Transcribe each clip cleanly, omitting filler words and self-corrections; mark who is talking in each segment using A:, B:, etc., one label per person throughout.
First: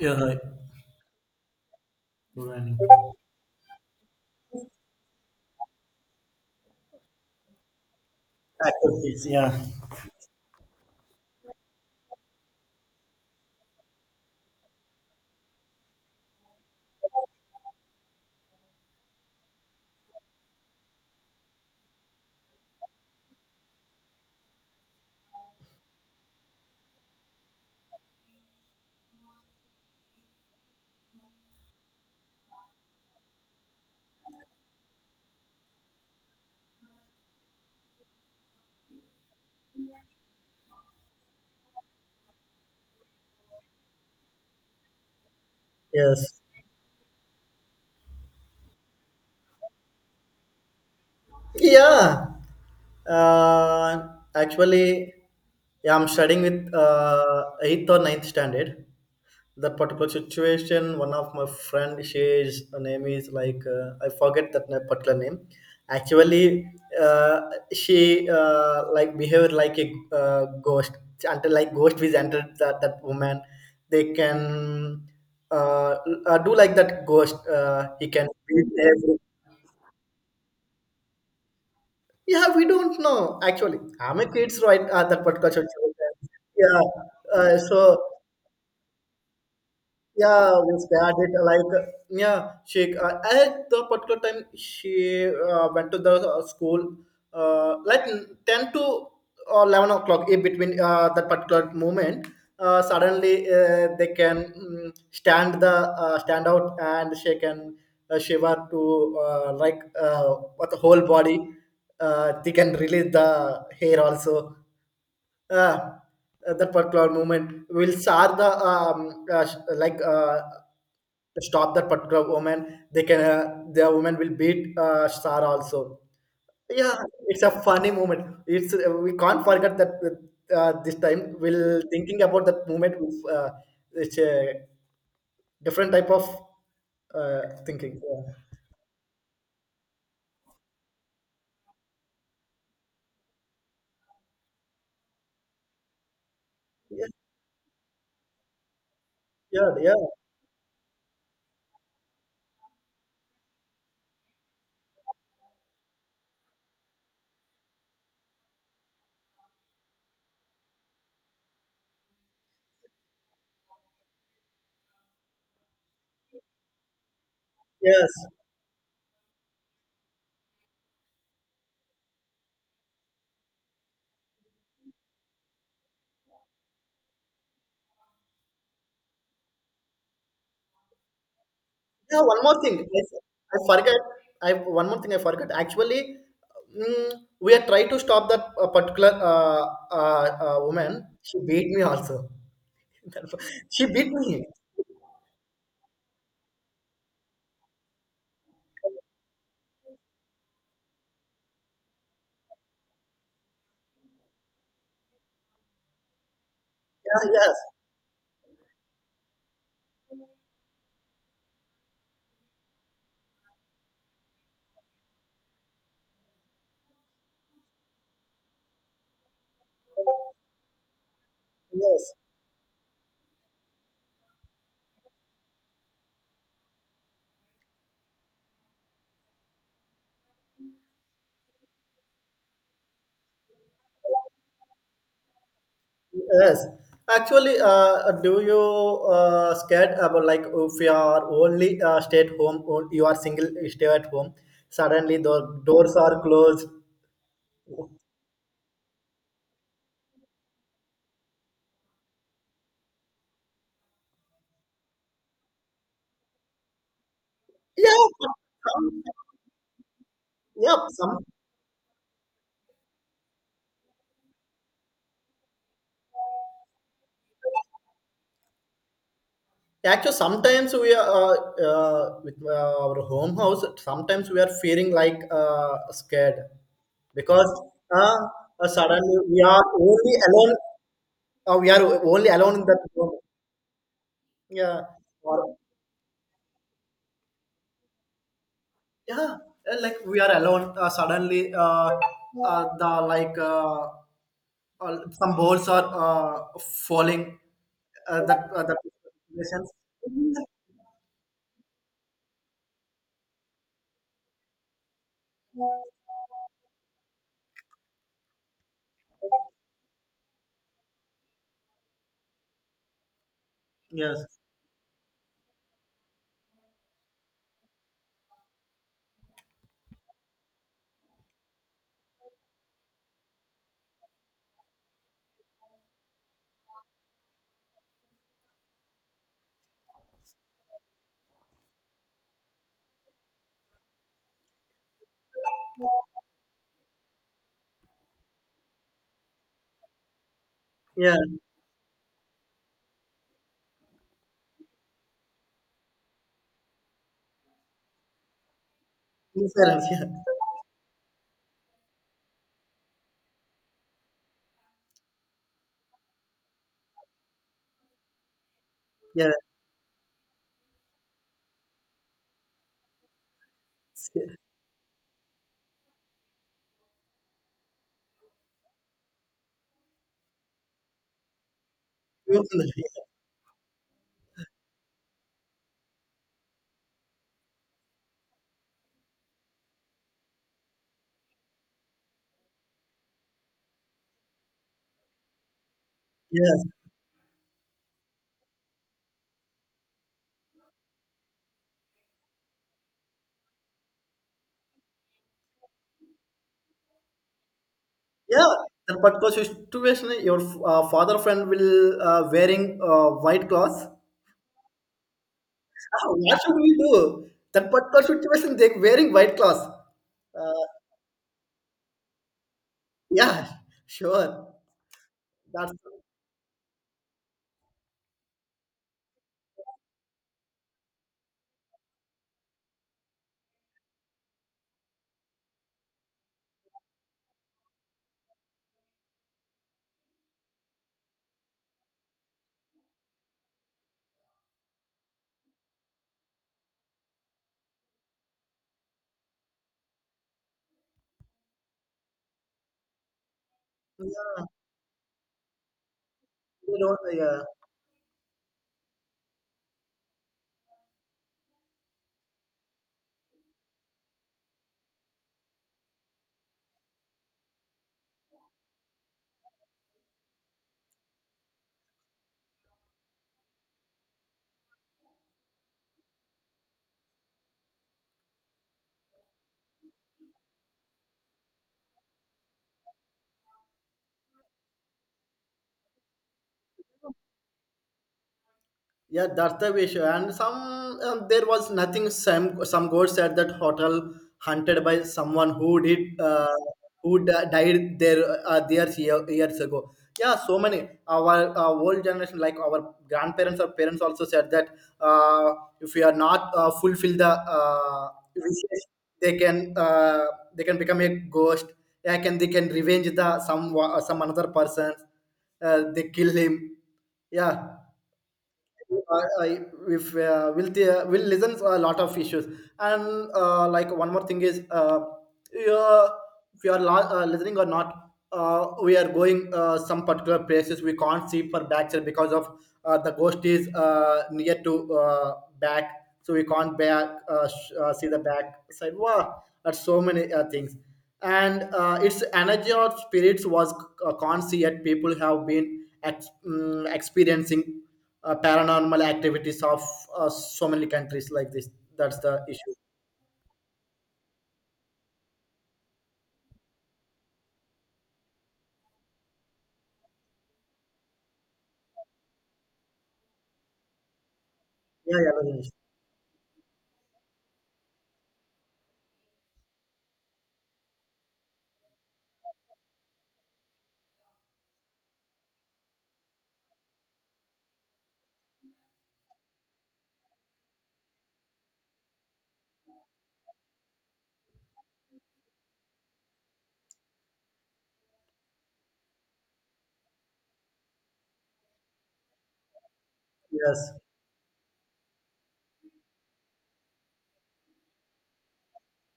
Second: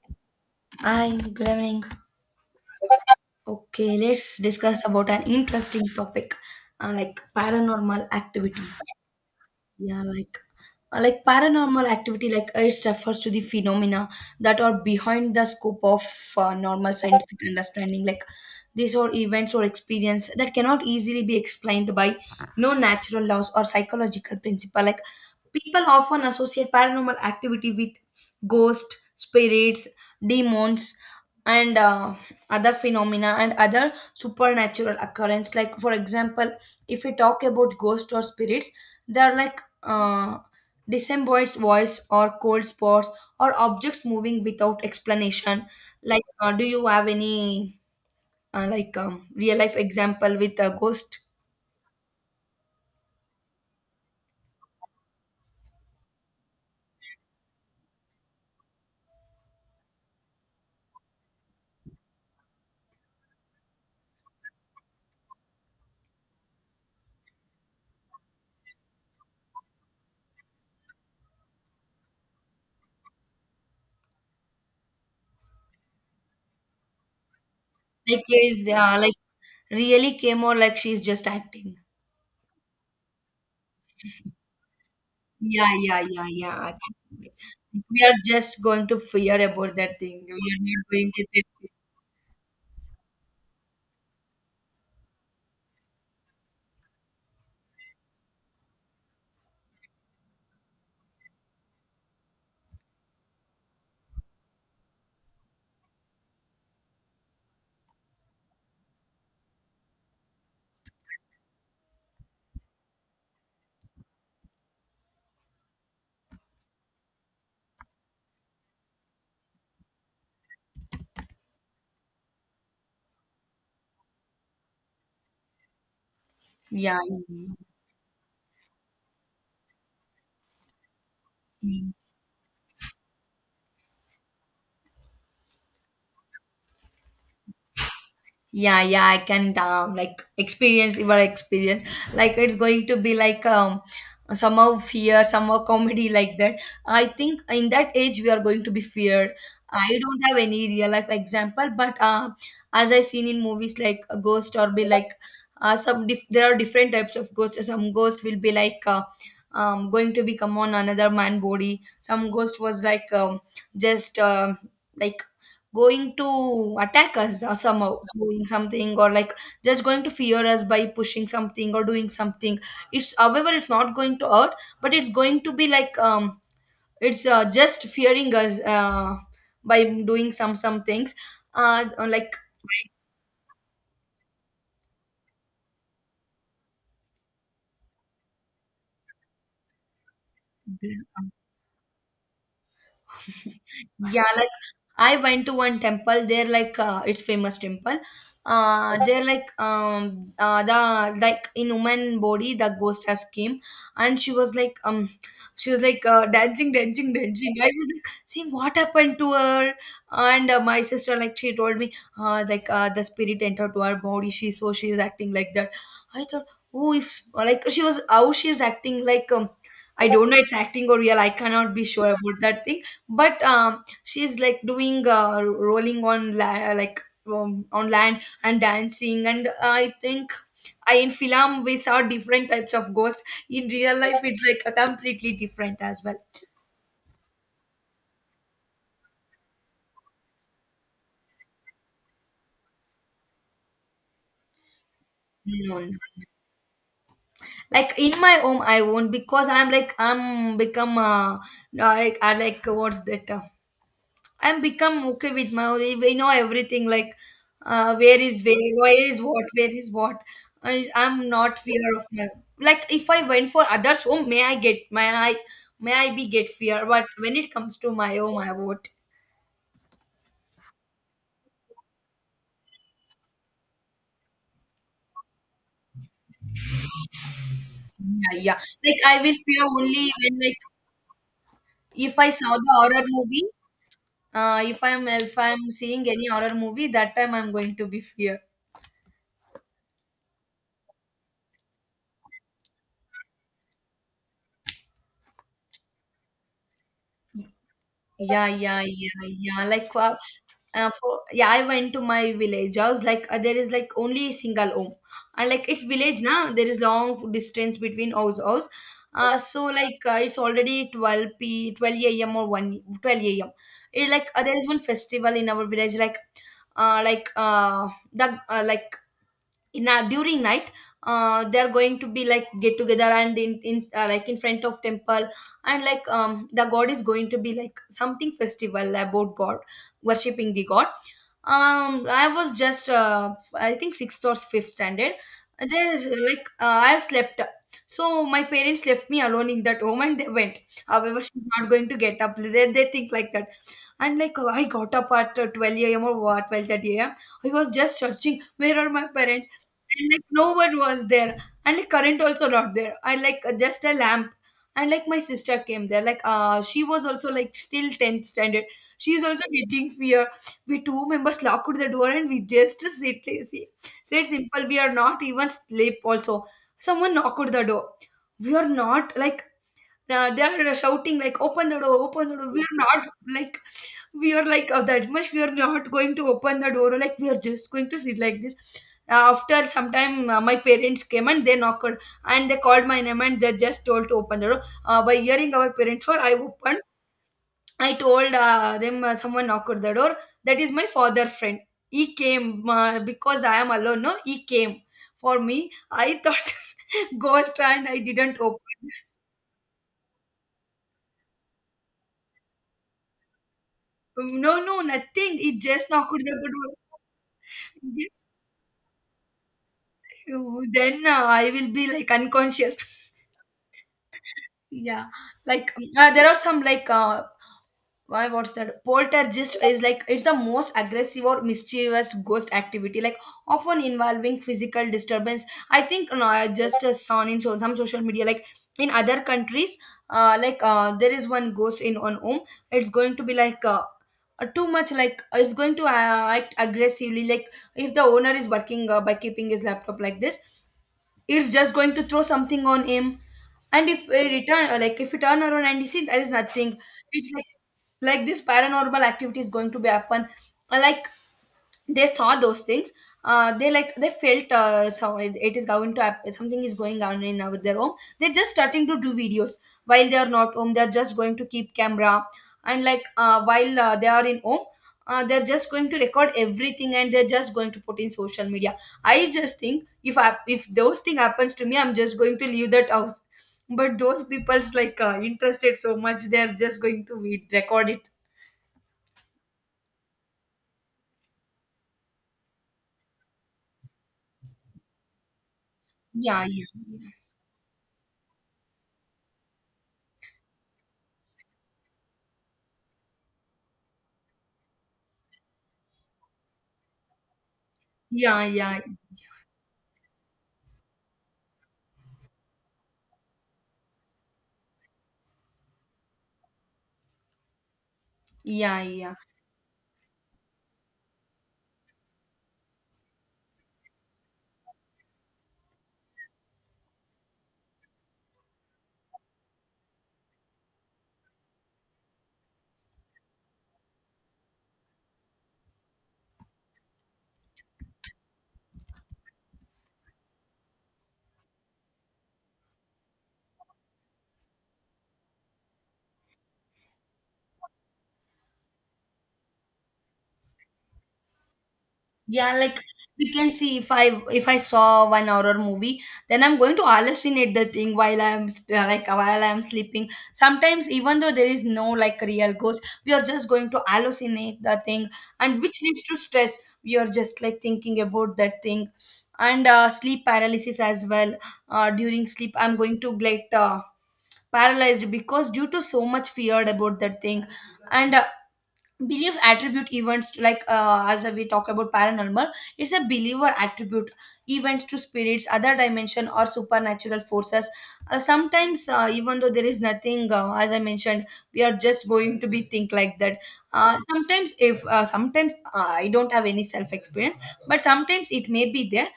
A: Yeah, hi.
B: Hi, good evening.
A: Good morning.
B: Okay, let's discuss about an interesting topic, like paranormal activity.
A: Activities, yeah,
B: Yeah, like paranormal activity, it refers to the phenomena that are behind the scope of normal scientific understanding. Like these are events or experience that cannot easily be explained by no natural laws or psychological principle. Like people often associate paranormal activity with ghosts, spirits, demons, and other phenomena and other supernatural occurrence. Like, for example, if we talk about ghosts or spirits, they are like disembodied voice or cold spots or objects moving without explanation.
A: yes.
B: Do you have any real life example with a ghost?
A: Yeah. Uh, Actually, yeah, I'm studying with eighth or ninth standard. That particular situation, one of my friend, she is her name is like I forget that particular name. Actually, uh, she like behaved like a ghost. Until like ghost is entered that woman, they can uh, do like that ghost. He
B: Like,
A: can
B: is
A: beat
B: like
A: everyone.
B: really came, or like she's just acting?
A: Yeah, we don't know. Actually, I'm a kids right at that particular church.
B: Yeah, yeah, yeah, yeah, I
A: Yeah.
B: can relate.
A: So
B: We are just going to fear about that thing. We
A: yeah,
B: are
A: we
B: not going to
A: started
B: take
A: like
B: it.
A: yeah, she at the particular time she went to the school, like 10 to or 11 o'clock in between, that particular moment. Suddenly they can stand the stand out, and she can shiver to like what the whole body. They can release the hair also. uh, the particular moment will sar the like stop that particular woman. They can the woman will beat sar also. Yeah,
B: Yeah,
A: it's a
B: yeah,
A: funny moment. It's We can't forget that. This time we'll
B: yeah.
A: thinking about that moment with. It's a different type of uh, thinking.
B: Yeah, yeah, I can like experience your experience. Like, it's going to be like, somehow fear, somehow comedy like that. I
A: Yeah,
B: think in that age we are going to be feared.
A: yeah, yeah,
B: I
A: yeah.
B: don't have any real life example, but as I seen in movies, like, a ghost or be like, there are different types of ghosts. Some ghost will be like, going to become on another man body. Some ghost was like, just like going to attack us or somehow
A: Yes.
B: doing something, or like just going to fear us by pushing something or doing something. It's however it's not going to hurt, but it's going to be like, it's just fearing us, by doing some things. uh
A: Yeah, one more thing. I forget. I One more thing I forgot. Actually, mm, we are trying to stop that particular
B: like
A: woman. She beat me also. She beat
B: Yeah,
A: me.
B: like, I went to one temple. They're like, it's famous temple. They're like, the, like, in woman body, the ghost has came, and she was like, she was like, dancing, dancing,
A: Yeah,
B: dancing.
A: yes,
B: I was like seeing what happened to her. And my sister, like, she told me, the spirit entered to her body. She so she is acting like that. I thought, oh, if like she was, how she is acting, like, I don't know it's acting or real. I cannot be sure
A: yes,
B: about that thing. But, she's like doing, rolling on like, on land and dancing, and I think, in film we saw different types of ghost. In real life it's like a completely different as well.
A: yes. Actually, do you scared about like if you are only stay at home, or you are single, you stay at home. Suddenly, the
B: No, no.
A: doors are closed.
B: Like in my home I won't, because I'm become like, I like what's that, I'm become okay with my own. We know everything, like,
A: Yeah,
B: where is,
A: some-
B: where is what, where is what.
A: yeah, some.
B: I'm not fear of my, like, if I went for others home, may I be get fear, but when it comes to my home, I would.
A: Actually, sometimes we are with our home house. Sometimes we are feeling like scared because uh,
B: Yeah, yeah, like
A: suddenly
B: I will
A: we
B: fear
A: are
B: only
A: only
B: when,
A: alone.
B: like,
A: We are
B: if I
A: only alone
B: saw
A: in
B: the
A: that
B: horror
A: room.
B: movie, if
A: Yeah,
B: I'm if
A: or,
B: I'm seeing any horror movie, that time I'm going to be fear.
A: yeah, like we are alone. Suddenly, the like some balls are falling.
B: Yeah,
A: That that.
B: yeah, yeah,
A: Yes,
B: yeah. Yeah, I went to my village. I was like, there is like only a single home, and like it's village now. There is long distance between house. So, like, it's already 12 p 12 a.m. or 1:12 a.m. It,
A: yes,
B: like, there is one festival in our village, like, now during night, they are going to be like get together, and in like, in front of temple, and like, the god is going to be like something festival about god, worshipping the god. I was just I think sixth or fifth standard. There is like, I have slept, so my parents left me alone in that home and they went.
A: yeah,
B: However, she's not going to get up, they think like that. And like, I got up at 12 a.m., or what, 12:30 a.m. I was just searching where are my parents,
A: silence,
B: and like, no one was there, and like, current also not there, and like, just a lamp. And like, my sister came there, she was also like, still 10th standard. She is
A: yeah,
B: also getting fear. We two members locked the door, and we just sit, see, said simple. We are not even sleep also. Someone knocked the door. We are not, like, they are shouting like, open the door, open the
A: yeah.
B: door. We are not, like, we are like, oh, that much we are not going to open the door. Like, we are just going to sit like this. After some time, my parents came and they knocked, and they called my name, and they just told to open the door. By hearing our parents were, I
A: Yes.
B: opened. I told them, someone knocked at the door. That is my father friend, he came, because I am alone no, he came for me. I thought ghost, and I didn't
A: Yeah.
B: open.
A: That particular situation, your father friend will wearing white cloth.
B: No, no, nothing, he just
A: Ah,
B: knocked at
A: what
B: the
A: should we
B: door.
A: do? That particular situation, they wearing white cloth.
B: Ooh,
A: Uh,
B: then I will be like unconscious.
A: yeah, sure.
B: Yeah, like,
A: That's,
B: there are some, like, why, what's that? Poltergeist is like, it's the most aggressive or mischievous ghost activity, like often involving physical disturbance. I think, no, I just saw in some social media, like in other countries, there is one ghost in one home. It's going to be like, too much, like, it's going to act aggressively. Like, if the owner is working, by keeping his laptop like this, it's just going to throw something on him, and if I return, like, if you turn around and you see there is nothing, it's
A: yeah.
B: like, this paranormal activity is going to be happen. Uh, like they saw those things, they like they felt, so it is going to happen, something is going on in, with their home. They're just starting to do videos. While they are not home, they're just going to keep camera, and like, while they are in home, they're just going to record everything, and they're just going to put in social media. I just think, if those thing happens to me, I'm just going to leave that house. But those people's like, interested so much, they're just going to record it.
A: Yeah, that's the issue. And some there was nothing. Some gods at that hotel hunted by someone who
B: Yeah, yeah,
A: died there there years ago. Yeah, so many our old generation, like our grandparents or parents, also said that uh, if we are not fulfill the
B: yeah, yeah,
A: wishes, they can uh, they can become a ghost. Yeah, can they can revenge the some another person? They kill him. Yeah,
B: yeah, yeah.
A: I if will will listen a lot of issues, and like one more thing is yeah, if you are listening or not, we are going some particular places we can't see for backside because of the ghost is near to back, so we can't back see the back side. Wow, that's so many things, and its energy or spirits was can't see yet. People have been experiencing paranormal activities of so many countries like this. That's the
B: Yeah,
A: issue.
B: like, we can see, if I saw one horror movie, then I'm going to hallucinate the thing while like while I'm sleeping. Sometimes, even though there is no like real ghost, we are just going to hallucinate the thing,
A: Yeah, yeah,
B: and which leads to stress. We are just like thinking about that thing, and sleep paralysis as well. During sleep, I'm going to get paralyzed because, due to so much feared about that thing, and belief attribute events to, as we talk about paranormal, it's a believer attribute events to spirits, other dimension, or supernatural forces. Sometimes, even though there is nothing, as I mentioned, we are just going to be think like that.
A: Yes,
B: Sometimes I don't have any self experience, but sometimes it may be there.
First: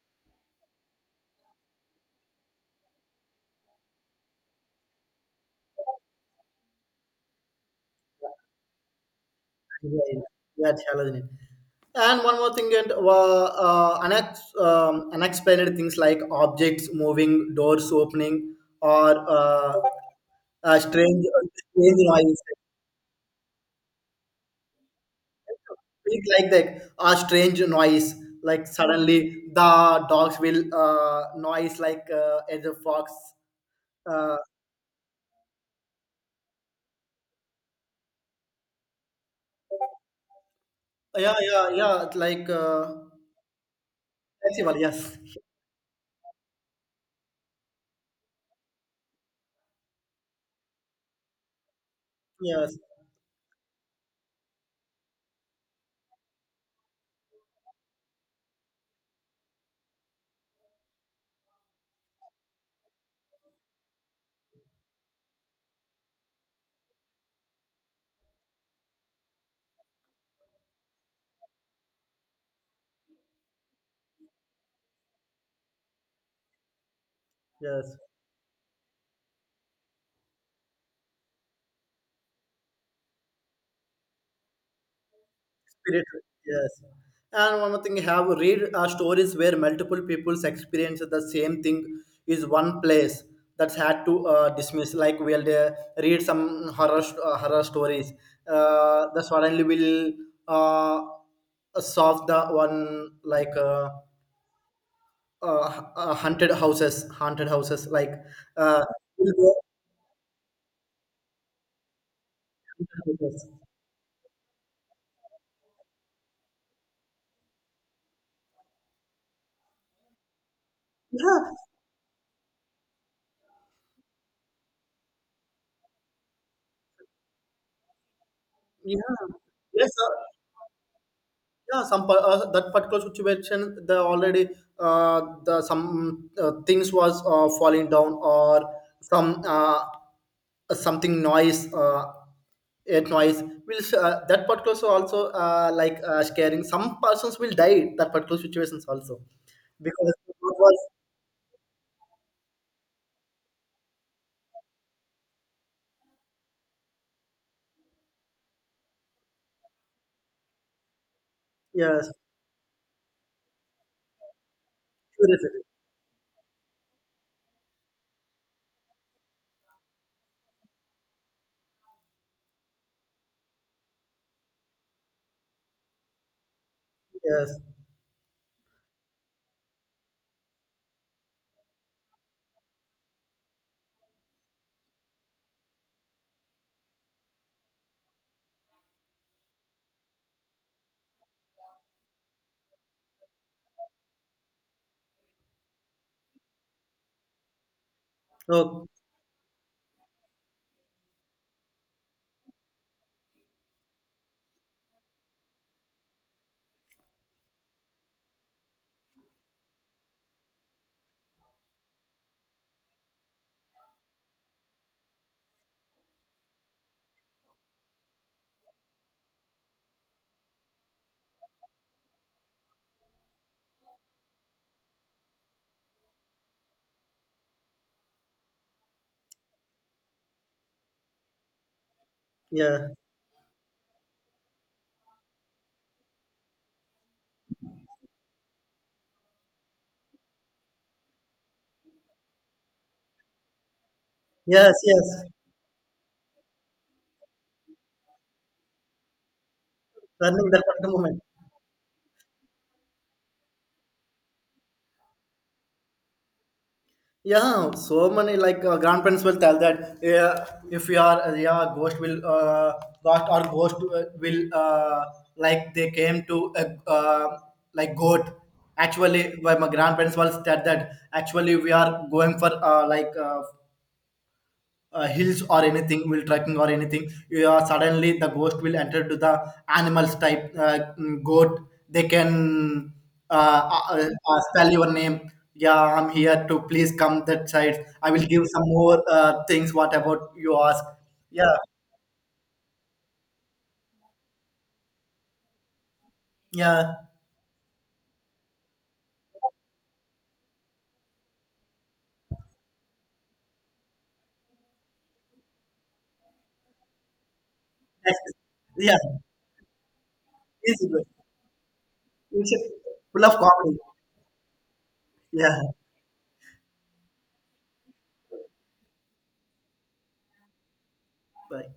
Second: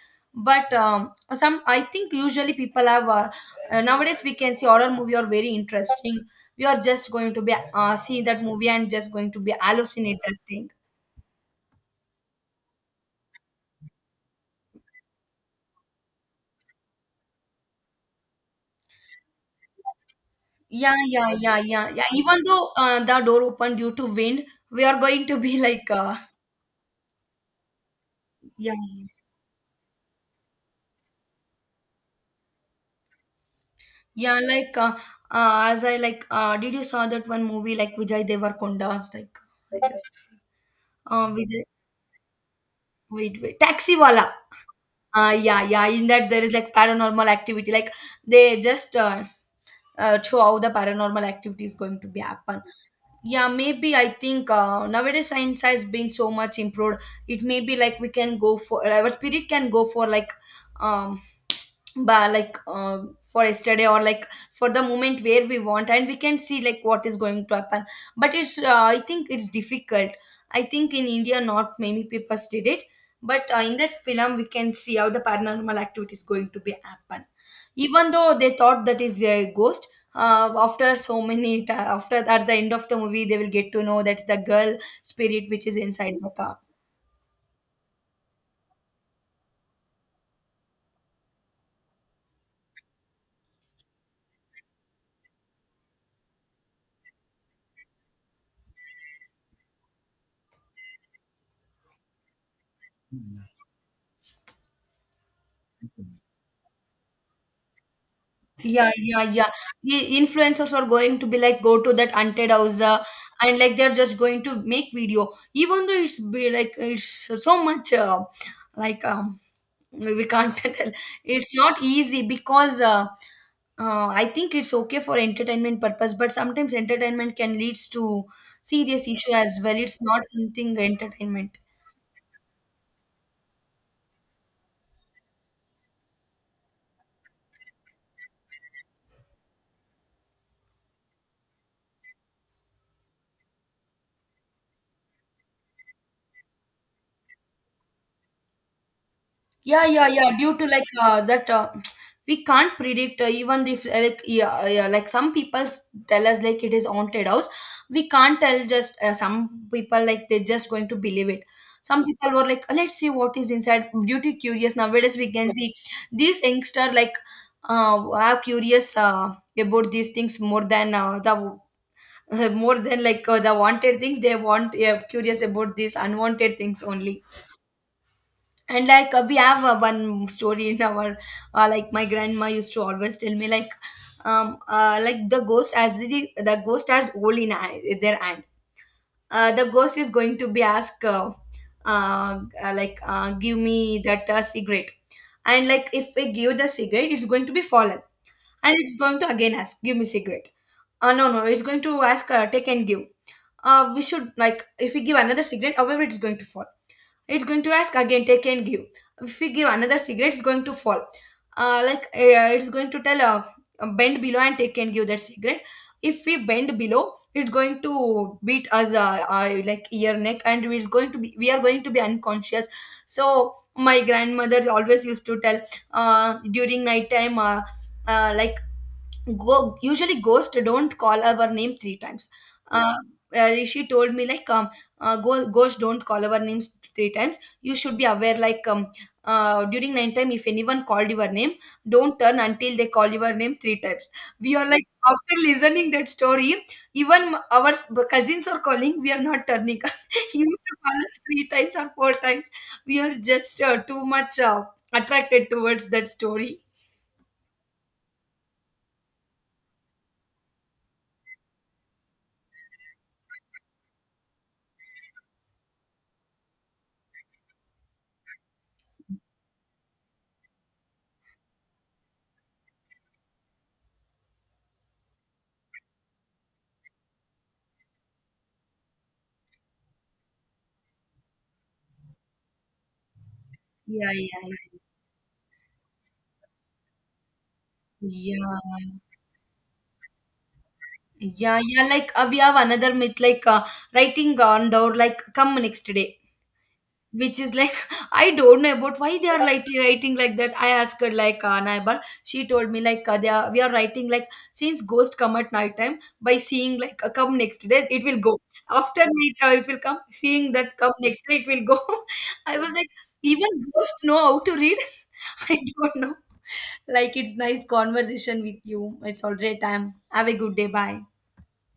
B: But some I think usually people have, nowadays we can see horror movie are very interesting. We are just going to be seeing that movie and just going to be
A: yeah,
B: hallucinate
A: yeah,
B: that thing.
A: yeah, it's Halloween. And one more thing, and unexplained things like objects moving, doors opening, or uh,
B: Yeah,
A: strange,
B: yeah, yeah, yeah,
A: strange,
B: yeah. Even
A: noise.
B: though the door opened due to wind, we are going to be like,
A: Things like that, or strange noise. Like
B: yeah,
A: suddenly the dogs will noise like as a fox. Uh,
B: yeah, as I like, did you saw that one movie like Vijay Devarkonda's, like, I
A: yeah,
B: Vijay,
A: yeah, yeah. Like
B: wait, wait, Taxi Wala.
A: festival, yes.
B: Yeah, yeah. In that, there is like paranormal activity. Like, they just show how the paranormal activity is going to be happen.
A: Yes,
B: Yeah, maybe, I think, nowadays science has been so much improved. It may be like, we can go for, our spirit can go for, like, um but like, for yesterday, or like, for the moment where we want, and we can see like what is going to happen. But it's I think it's difficult. I think in India not many people did it. But in that film we can see how the paranormal activity is going to be happen.
A: yes,
B: Even though they thought that is a ghost, after so many after, at the end of the movie they will get to know that's the girl spirit which is
A: spirit,
B: inside the car.
A: yes. And one more thing, have read stories where multiple people's experience the same thing is one place that's had to dismiss. Like we'll read some horror stories. The suddenly will uh, solve the one like haunted houses like uh,
B: Yeah, yeah,
A: we'll
B: yeah.
A: go.
B: The influencers are going to be like go to that haunted house, and like they're just going to make video, even though it's be like it's so much, like um, we can't tell.
A: Yeah,
B: It's not easy because I think it's okay for entertainment purpose, but sometimes entertainment can leads to serious
A: yeah.
B: issue as well.
A: Yes,
B: It's
A: sir.
B: not something entertainment.
A: Yeah, that particular situation, the already the some things was falling down, or some something noise, air noise. Will that particular so also like scaring. Some persons will die that particular situations also
B: Yeah, yeah,
A: because it
B: yeah. Due to
A: was
B: that, we can't predict even if like yeah, yeah, like tell us like it is haunted house. We can't tell just some people like they're just going to believe it. Some
A: yes,
B: people were like, let's see what is inside. Due to curious nowadays, we can
A: curiosity.
B: see these youngster like are curious about these things more than the more than the wanted things. They want, yeah, curious about these unwanted things only
A: Yes,
B: and we have one story in our like my grandma used to always tell me like the ghost as the ghost has hole in their hand. Uh, the ghost is going to be asked give me that cigarette, and like if we give the cigarette it's going to be fallen, and
A: oh
B: it's going to again ask give me cigarette. Uh, no no, it's going to ask, take and give. Uh, we should like if we give another cigarette, however it's going to fall. It's going to ask again, take and give. If we give another cigarette, it's going to fall. It's going to tell, bend below and take and give that cigarette. If we bend below, it's going to beat us like ear neck, and it's going to be we are going to be unconscious. So my grandmother always used to tell during night time. Uh, like Go, usually ghosts don't call our name 3 times.
A: yeah,
B: uh, Rishi told me like go, ghost don't call our names 3 times, you should be aware like during night time if anyone called your name, don't turn until they call your name 3 times. We are
A: yes,
B: like
A: yes,
B: after listening that story, even cousins are calling, we are not turning. He
A: running that
B: used to
A: particular
B: call us
A: moment.
B: 3 times or 4 times. We are just too much attracted towards that story.
A: Yeah, so many like grandparents will tell that yeah, if you are yeah ghost will ghost will like they came to uh, like goat. Actually, why my grandparents will said that actually we are going for like hills or anything will trekking or anything, you are suddenly the ghost will enter to the animals type goat. They can uh,
B: Yeah, yeah.
A: spell your name. Yeah, I'm here to please come that side. I will
B: Yeah,
A: give some
B: yeah.
A: more things. What about you ask? Yeah,
B: Yeah, yeah. We have another myth, writing on door, like come next day,
A: yeah.
B: which is like I don't know about why they are like writing like that. I asked her like neighbor, she told me like they are we are writing like since ghost come at night time by seeing come next day it will
A: That's-
B: go.
A: yeah,
B: After night it will come, seeing that
A: it's
B: come
A: good.
B: next day it will go. I
A: It's
B: was like
A: full of
B: even
A: comedy.
B: ghost know how to read. I
A: Yeah,
B: don't know. Like it's nice conversation with you. It's already time. Have a good day. Bye.
A: bye.